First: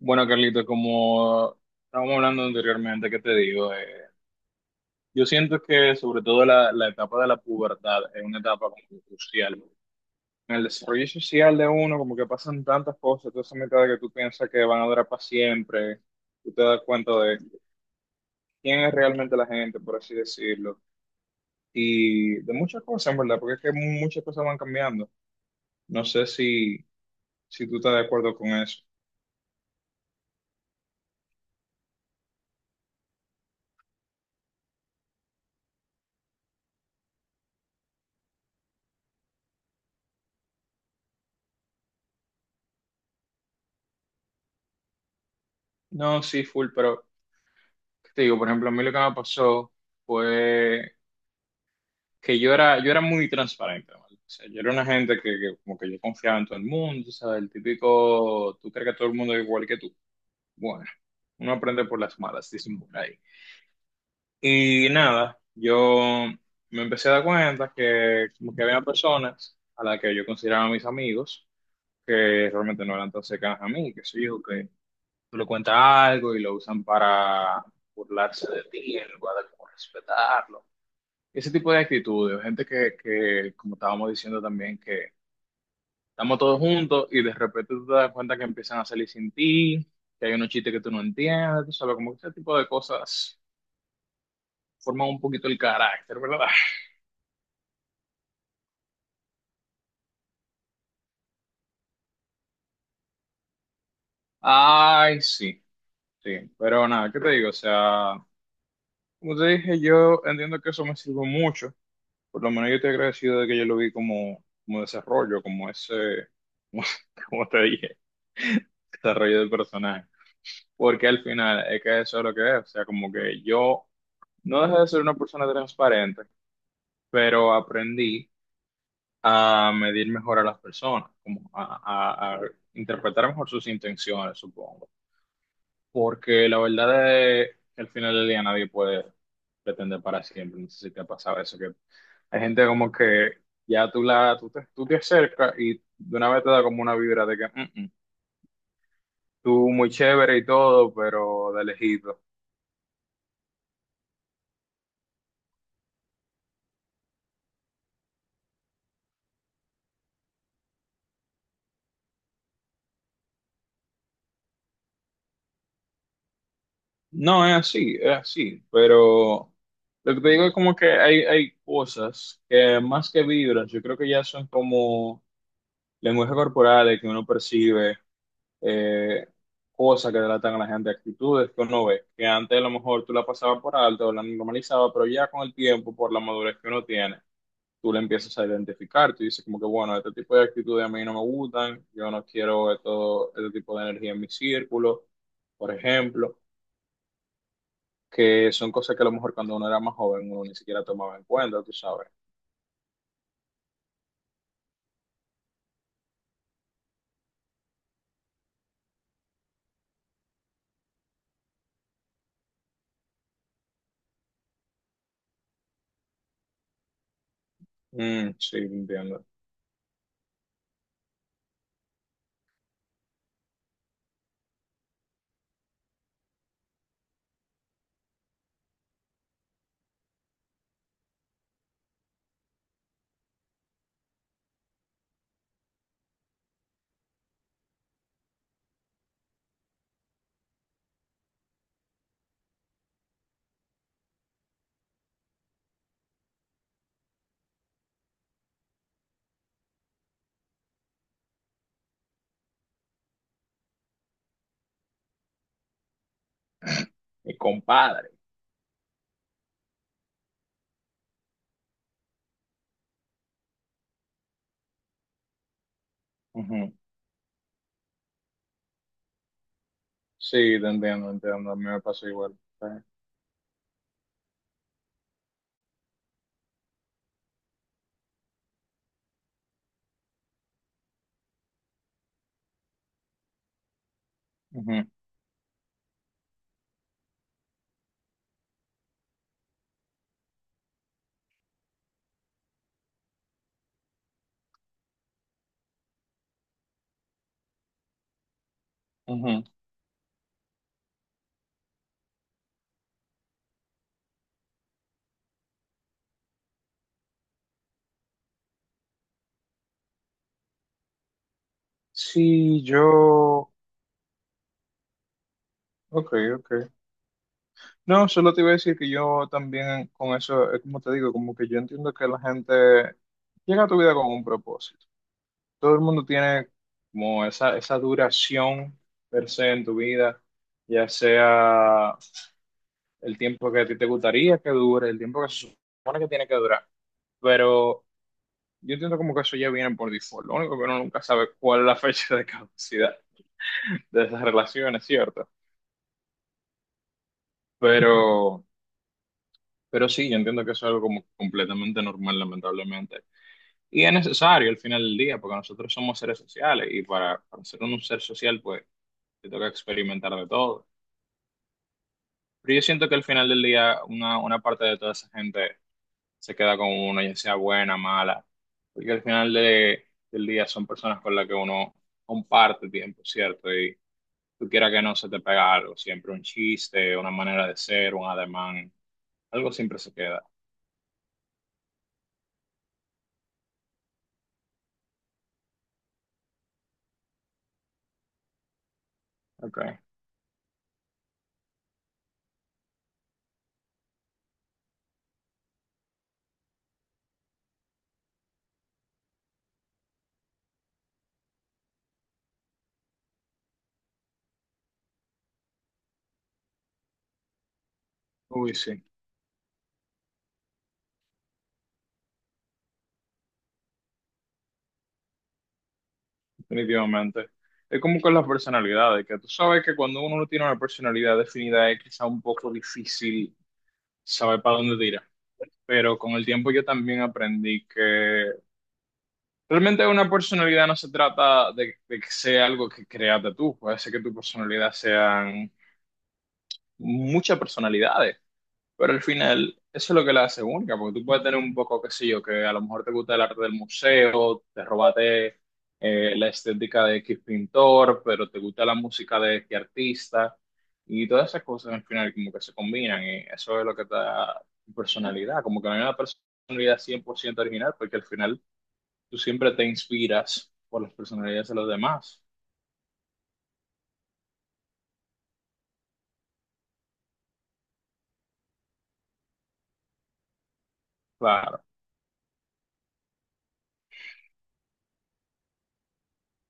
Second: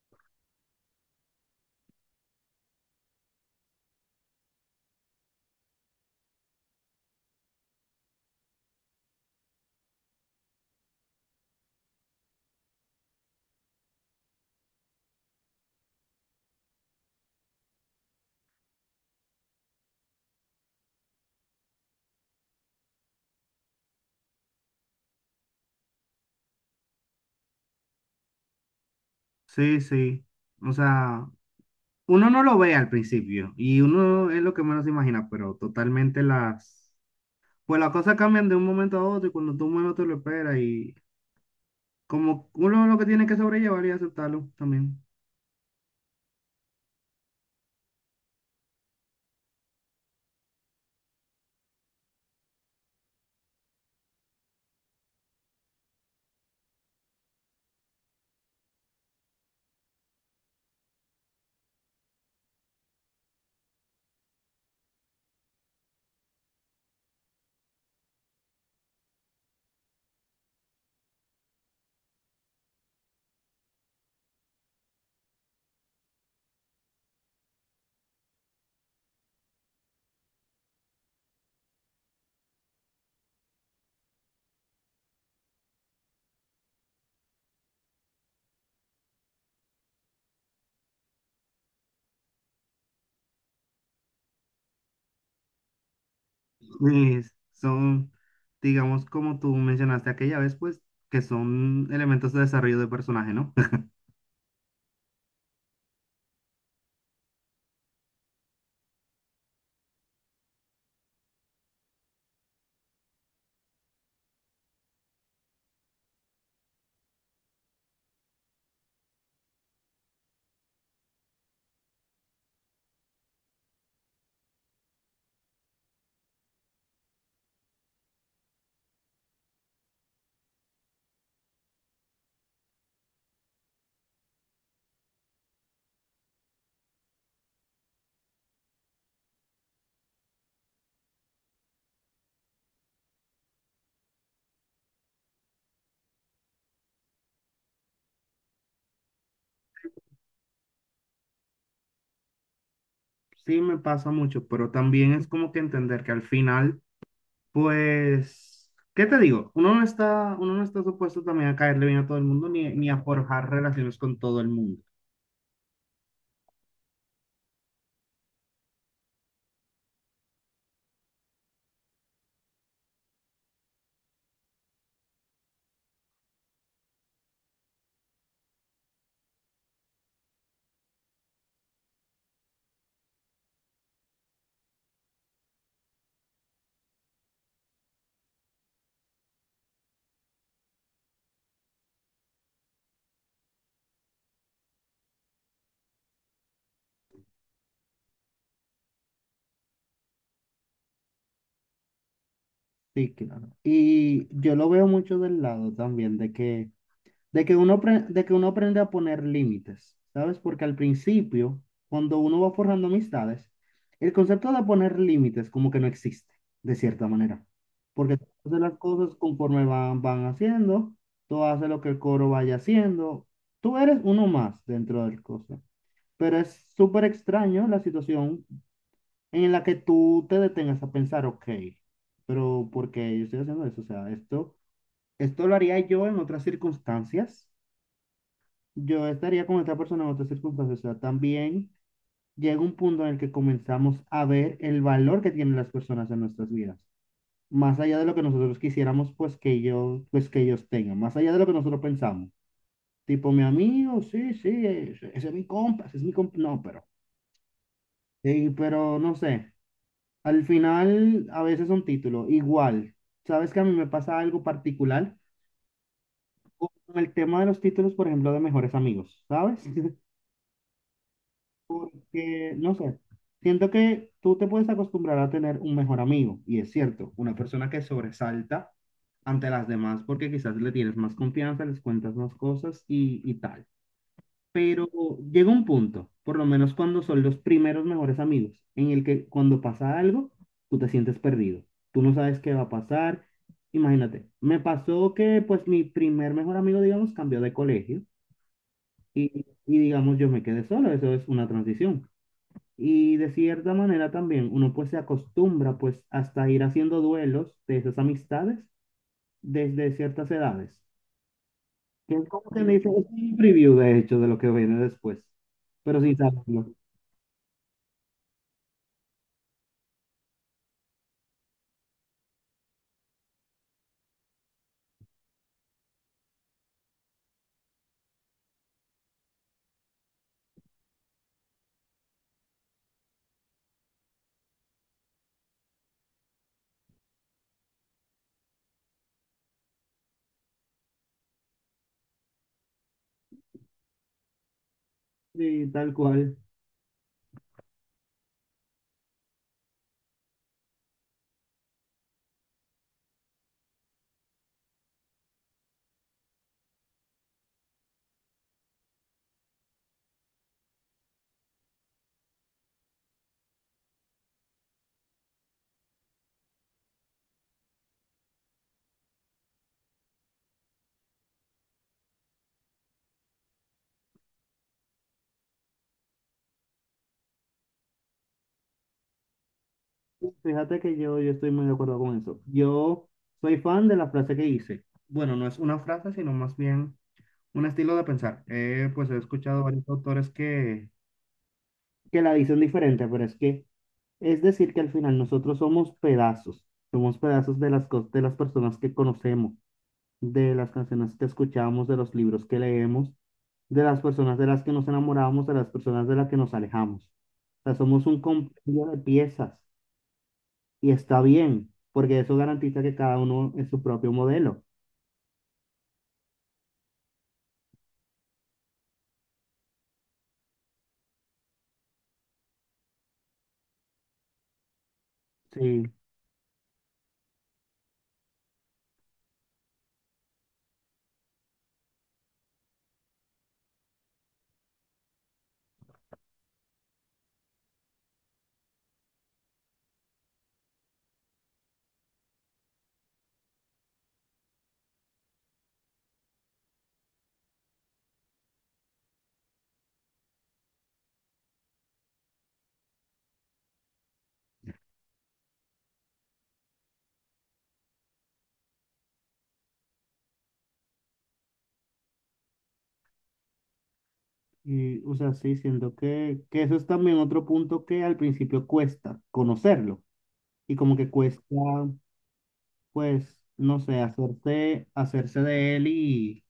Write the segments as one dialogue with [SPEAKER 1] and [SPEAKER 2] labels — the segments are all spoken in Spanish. [SPEAKER 1] Bueno, Carlito, como estábamos hablando anteriormente, ¿qué te digo? Yo siento que sobre todo la etapa de la pubertad es una etapa como que crucial. En el desarrollo social de uno, como que pasan tantas cosas, toda esa mitad que tú piensas que van a durar para siempre, tú te das cuenta de quién es realmente la gente, por así decirlo, y de muchas cosas, en verdad, porque es que muchas cosas van cambiando. No sé si tú estás de acuerdo con eso.
[SPEAKER 2] Sí, sí. O sea, uno no lo ve al principio y uno es lo que menos se imagina, pero totalmente las... Pues las cosas cambian de un momento a otro y cuando tú menos te lo esperas y como uno lo que tiene que sobrellevar y aceptarlo también.
[SPEAKER 1] No, sí, full, pero, ¿qué te digo? Por ejemplo, a mí lo que me pasó fue que yo era muy transparente, ¿vale? O sea, yo era una gente que como que yo confiaba en todo el mundo, ¿sabes? El típico, tú crees que todo el mundo es igual que tú. Bueno, uno aprende por las malas, dicen por ahí. Y nada, yo me empecé a dar cuenta que como que había personas a las que yo consideraba mis amigos, que realmente no eran tan cercanas a mí, que sé yo, que tú le cuentas algo y lo usan para burlarse de ti, en lugar de como respetarlo. Ese tipo de actitudes, o gente que, como estábamos diciendo también, que estamos todos juntos y de repente tú te das cuenta que empiezan a salir sin ti, que hay unos chistes que tú no entiendes, tú sabes, como que ese tipo de cosas forman un poquito el carácter, ¿verdad?
[SPEAKER 2] Sí, son, digamos, como tú mencionaste aquella vez, pues que son elementos de desarrollo de personaje, ¿no?
[SPEAKER 1] Ay, sí, sí, pero nada, ¿qué te digo? O sea, como te dije, yo entiendo que eso me sirve mucho. Por lo menos yo estoy agradecido de que yo lo vi como, desarrollo, como ese, como, como te dije, desarrollo del personaje. Porque al final es que eso es lo que es. O sea, como que yo no dejé de ser una persona transparente, pero aprendí a medir mejor a las personas, como a interpretar mejor sus intenciones, supongo. Porque la verdad es que al final del día nadie puede pretender para siempre. No sé si te ha pasado eso, que hay gente como que ya tú te acercas y de una vez te da como una vibra de que "Mm, mm, tú muy chévere y todo, pero de lejito.
[SPEAKER 2] Sí, me pasa mucho, pero también es como que entender que al final... Pues, ¿qué te digo? Uno no está supuesto también a caerle bien a todo el mundo ni a forjar relaciones con todo el mundo.
[SPEAKER 1] No, es así, pero lo que te digo es como que hay cosas que más que vibras, yo creo que ya son como lenguaje corporal que uno percibe. eh, Cosas que tratan a la gente, actitudes que uno ve, que antes a lo mejor tú la pasabas por alto, o la normalizabas, pero ya con el tiempo, por la madurez que uno tiene, tú le empiezas a identificar, tú dices como que, bueno, este tipo de actitudes a mí no me gustan, yo no quiero esto, este tipo de energía en mi círculo, por ejemplo, que son cosas que a lo mejor cuando uno era más joven uno ni siquiera tomaba en cuenta, tú sabes.
[SPEAKER 2] Sí, claro. Y yo lo veo mucho del lado también de que uno aprende a poner límites, ¿sabes? Porque al principio, cuando uno va forjando amistades, el concepto de poner límites como que no existe, de cierta manera. Porque tú
[SPEAKER 1] Mm,
[SPEAKER 2] haces
[SPEAKER 1] sí, te
[SPEAKER 2] las cosas
[SPEAKER 1] entiendo.
[SPEAKER 2] conforme van haciendo, tú haces lo que el coro vaya haciendo, tú eres uno más dentro del cosa. Pero es súper extraño la situación en la que tú te detengas a pensar, ok, pero ¿por qué yo estoy haciendo eso? O sea, esto lo haría yo en otras circunstancias. Yo estaría con esta persona en otras circunstancias. O sea, también llega un punto en el que comenzamos a ver el valor que tienen las personas en nuestras vidas. Más allá de lo que nosotros quisiéramos, pues que ellos tengan. Más allá de lo que nosotros pensamos. Tipo, mi amigo, sí, sí, ese es mi compa, ese es mi compa. No, pero,
[SPEAKER 1] Mi compadre.
[SPEAKER 2] sí, pero no sé. Al final, a veces un título, igual. ¿Sabes que a mí me pasa algo particular
[SPEAKER 1] Ujú.
[SPEAKER 2] con el tema de los títulos, por ejemplo, de mejores amigos? ¿Sabes?
[SPEAKER 1] Sí, te entiendo, entiendo, a mí me pasa igual.
[SPEAKER 2] Que,
[SPEAKER 1] Sí.
[SPEAKER 2] no sé, siento que tú te puedes acostumbrar a tener un mejor amigo, y es cierto, una persona que sobresalta ante las demás porque quizás le tienes más confianza, les cuentas más cosas y tal. Pero
[SPEAKER 1] Ujú,
[SPEAKER 2] llega un punto, por lo menos cuando son los primeros mejores amigos, en el que cuando pasa algo, tú te sientes perdido. Tú no sabes qué va a pasar. Imagínate, me pasó que pues mi primer mejor amigo, digamos, cambió de colegio
[SPEAKER 1] ujú.
[SPEAKER 2] y digamos yo me quedé solo. Eso es una transición. Y de cierta manera también uno pues se acostumbra pues hasta ir haciendo duelos de esas amistades desde ciertas edades. Que es como que
[SPEAKER 1] Sí,
[SPEAKER 2] me dice, es un
[SPEAKER 1] yo,
[SPEAKER 2] preview de hecho de lo que viene después, pero
[SPEAKER 1] ok,
[SPEAKER 2] sin saberlo.
[SPEAKER 1] ok. No, solo te iba a decir que yo también con eso, es como te digo, como que yo entiendo que la gente llega a tu vida con un propósito. Todo el mundo tiene como esa duración per se en tu vida, ya sea el tiempo que a ti te gustaría que dure, el tiempo que se supone que tiene que durar. Pero yo entiendo como que eso ya viene por default. Lo único que uno nunca sabe cuál es la fecha de caducidad de esas relaciones, ¿cierto? Ujú.
[SPEAKER 2] Sí, tal cual.
[SPEAKER 1] Pero... pero sí, yo entiendo que eso es algo como completamente normal, lamentablemente. Y es necesario al final del día, porque nosotros somos seres sociales y para ser un ser social, pues te toca experimentar de todo. Pero yo siento que al final del día una parte de toda esa gente se queda con uno, ya sea buena, mala, porque al final del día son personas con las que uno comparte tiempo, ¿cierto? Y tú quieras que no se te pega algo, siempre un chiste, una manera de ser, un ademán, algo siempre se queda.
[SPEAKER 2] Fíjate que yo estoy muy de acuerdo con eso. Yo soy fan de la frase que hice. Bueno, no es una frase, sino más bien un estilo de pensar. Pues he escuchado
[SPEAKER 1] Okay.
[SPEAKER 2] varios autores que la dicen diferente, pero es que es decir que al final nosotros somos pedazos. Somos pedazos de las personas que conocemos, de las canciones que escuchamos, de los libros que leemos, de las personas de las que nos enamoramos, de las personas de las que nos alejamos. O sea, somos un
[SPEAKER 1] Uy, sí.
[SPEAKER 2] compendio de piezas. Y está bien, porque eso garantiza que cada uno es su propio modelo.
[SPEAKER 1] Definitivamente. Es como con las personalidades, que tú sabes que cuando uno no tiene una personalidad definida es quizá un poco difícil saber para dónde tirar.
[SPEAKER 2] Sí,
[SPEAKER 1] Pero con el tiempo yo también aprendí que realmente una personalidad no se trata de que sea algo que creaste tú. Puede ser que tu personalidad sean muchas personalidades. Pero al final, eso es lo que la hace única, porque tú puedes tener un poco, qué sé yo, que a lo mejor te gusta el arte del museo, te robaste la estética de X pintor, pero te gusta la música de X artista, y todas esas cosas al final como que se combinan, y eso es lo que te da tu personalidad, como que no hay una personalidad 100% original, porque al final tú siempre te inspiras por las personalidades de los demás.
[SPEAKER 2] y, o sea, sí, siento que eso es también otro punto que al principio cuesta conocerlo y como que cuesta,
[SPEAKER 1] Claro,
[SPEAKER 2] pues, no sé, hacerse de él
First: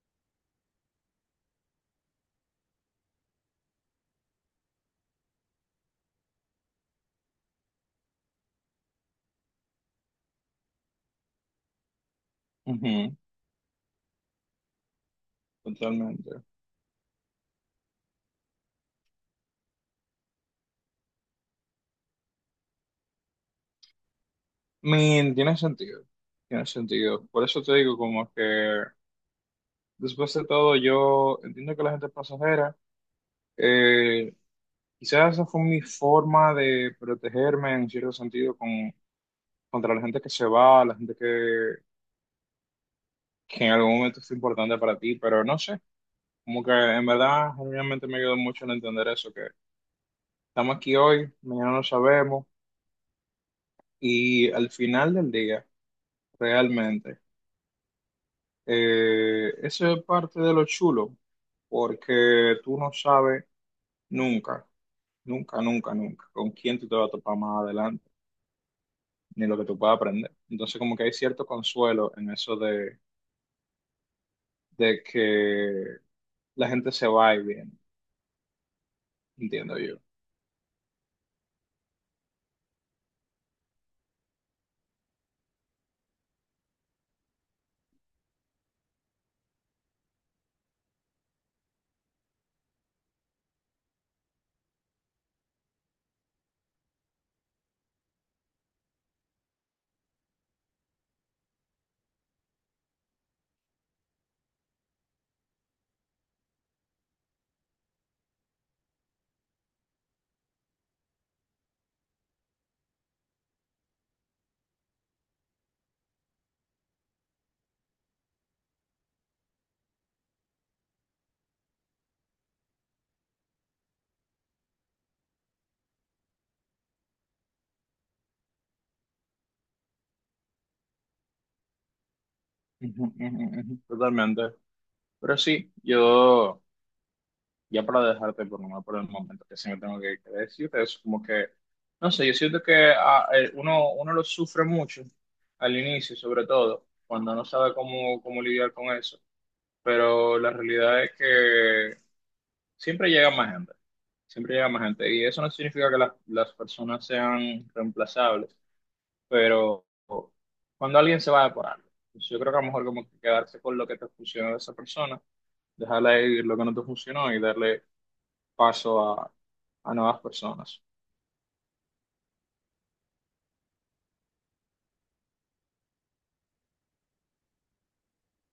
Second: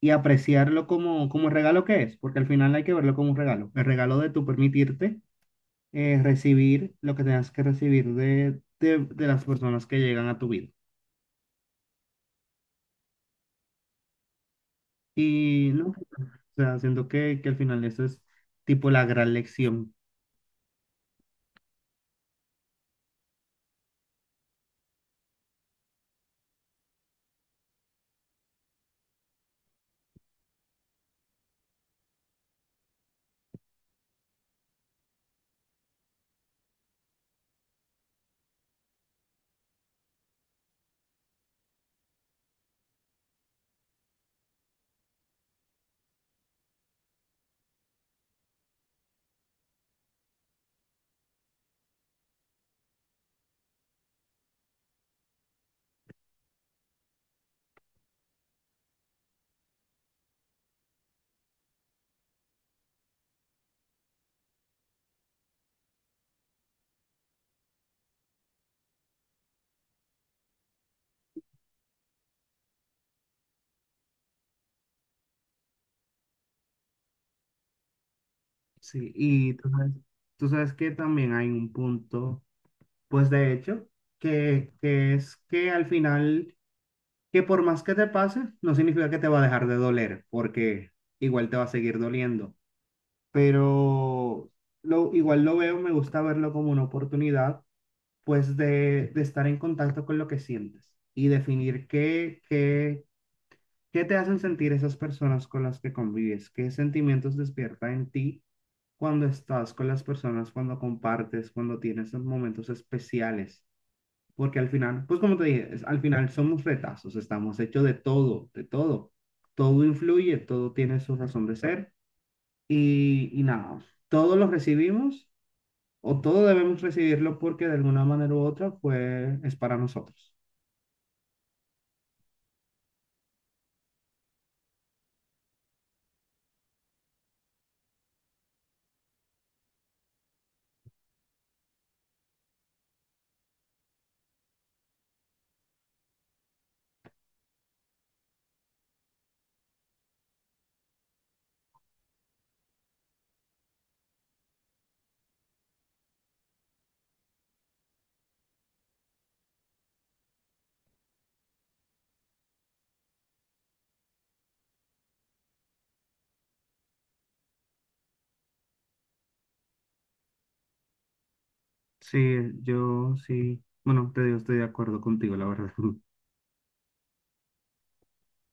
[SPEAKER 2] y apreciarlo como, como el regalo que es, porque al final hay que verlo como un regalo, el regalo de tu permitirte recibir lo que tengas que recibir de las personas que llegan a tu vida.
[SPEAKER 1] ujú,
[SPEAKER 2] Y no. O
[SPEAKER 1] totalmente.
[SPEAKER 2] sea, siento que al final eso es tipo la gran lección.
[SPEAKER 1] Min, tiene sentido. Tiene sentido. Por eso te digo como que después de todo, yo entiendo que la gente es pasajera. Eh, Quizás esa fue mi forma de protegerme en cierto sentido contra la gente que se va, la gente que en algún momento es importante para ti, pero no sé, como que en verdad, realmente me ayudó mucho en entender eso, que estamos aquí hoy, mañana no sabemos, y al final del día, realmente, eso es parte de lo chulo, porque tú no sabes nunca. Nunca, nunca, nunca. ¿Con quién tú te vas a topar más adelante? Ni lo que tú puedas aprender. Entonces, como que hay cierto consuelo en eso de, que la gente se va y viene,
[SPEAKER 2] Sí, y
[SPEAKER 1] entiendo yo.
[SPEAKER 2] tú sabes que también hay un punto, pues de hecho, que es que al final, que por más que te pase, no significa que te va a dejar de doler, porque igual te va a seguir doliendo. Pero lo, igual lo veo, me gusta verlo como una oportunidad, pues de estar en contacto con lo que sientes y definir qué. ¿Qué te hacen sentir esas personas con las que convives? ¿Qué sentimientos despierta en ti cuando estás con las personas, cuando compartes, cuando tienes esos momentos especiales? Porque al final, pues como te dije, es- al final somos retazos, estamos hechos de todo, de todo. Todo influye, todo tiene su razón de ser y nada, todo lo recibimos o todo debemos recibirlo porque de alguna manera u otra pues es para nosotros.
[SPEAKER 1] Ujú, ujú, ujú, totalmente. Pero sí, yo, ya para dejarte por nomás por el momento, que sí me tengo que decir es como que, no sé, yo siento que uno lo sufre mucho al inicio, sobre todo, cuando no sabe cómo lidiar con eso. Pero la realidad es que siempre llega más gente, siempre llega más gente. Y eso no significa que las personas sean reemplazables, pero cuando alguien se va por algo, pues yo creo que a lo mejor como que quedarse con lo que te funcionó de esa persona, dejarla ir lo que no te funcionó y darle paso a nuevas personas.
[SPEAKER 2] Sí, yo sí, bueno, te digo, estoy de acuerdo contigo, la verdad.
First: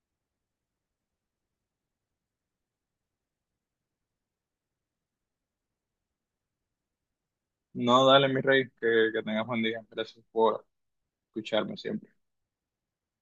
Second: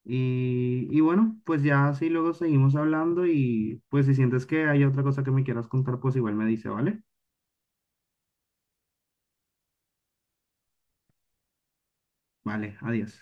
[SPEAKER 2] Y, y bueno, pues ya así luego seguimos hablando y pues si sientes que hay otra cosa que me quieras contar, pues igual me dice, ¿vale?
[SPEAKER 1] No, dale, mi rey, que tengas buen día. Gracias por escucharme siempre.
[SPEAKER 2] Vale, adiós.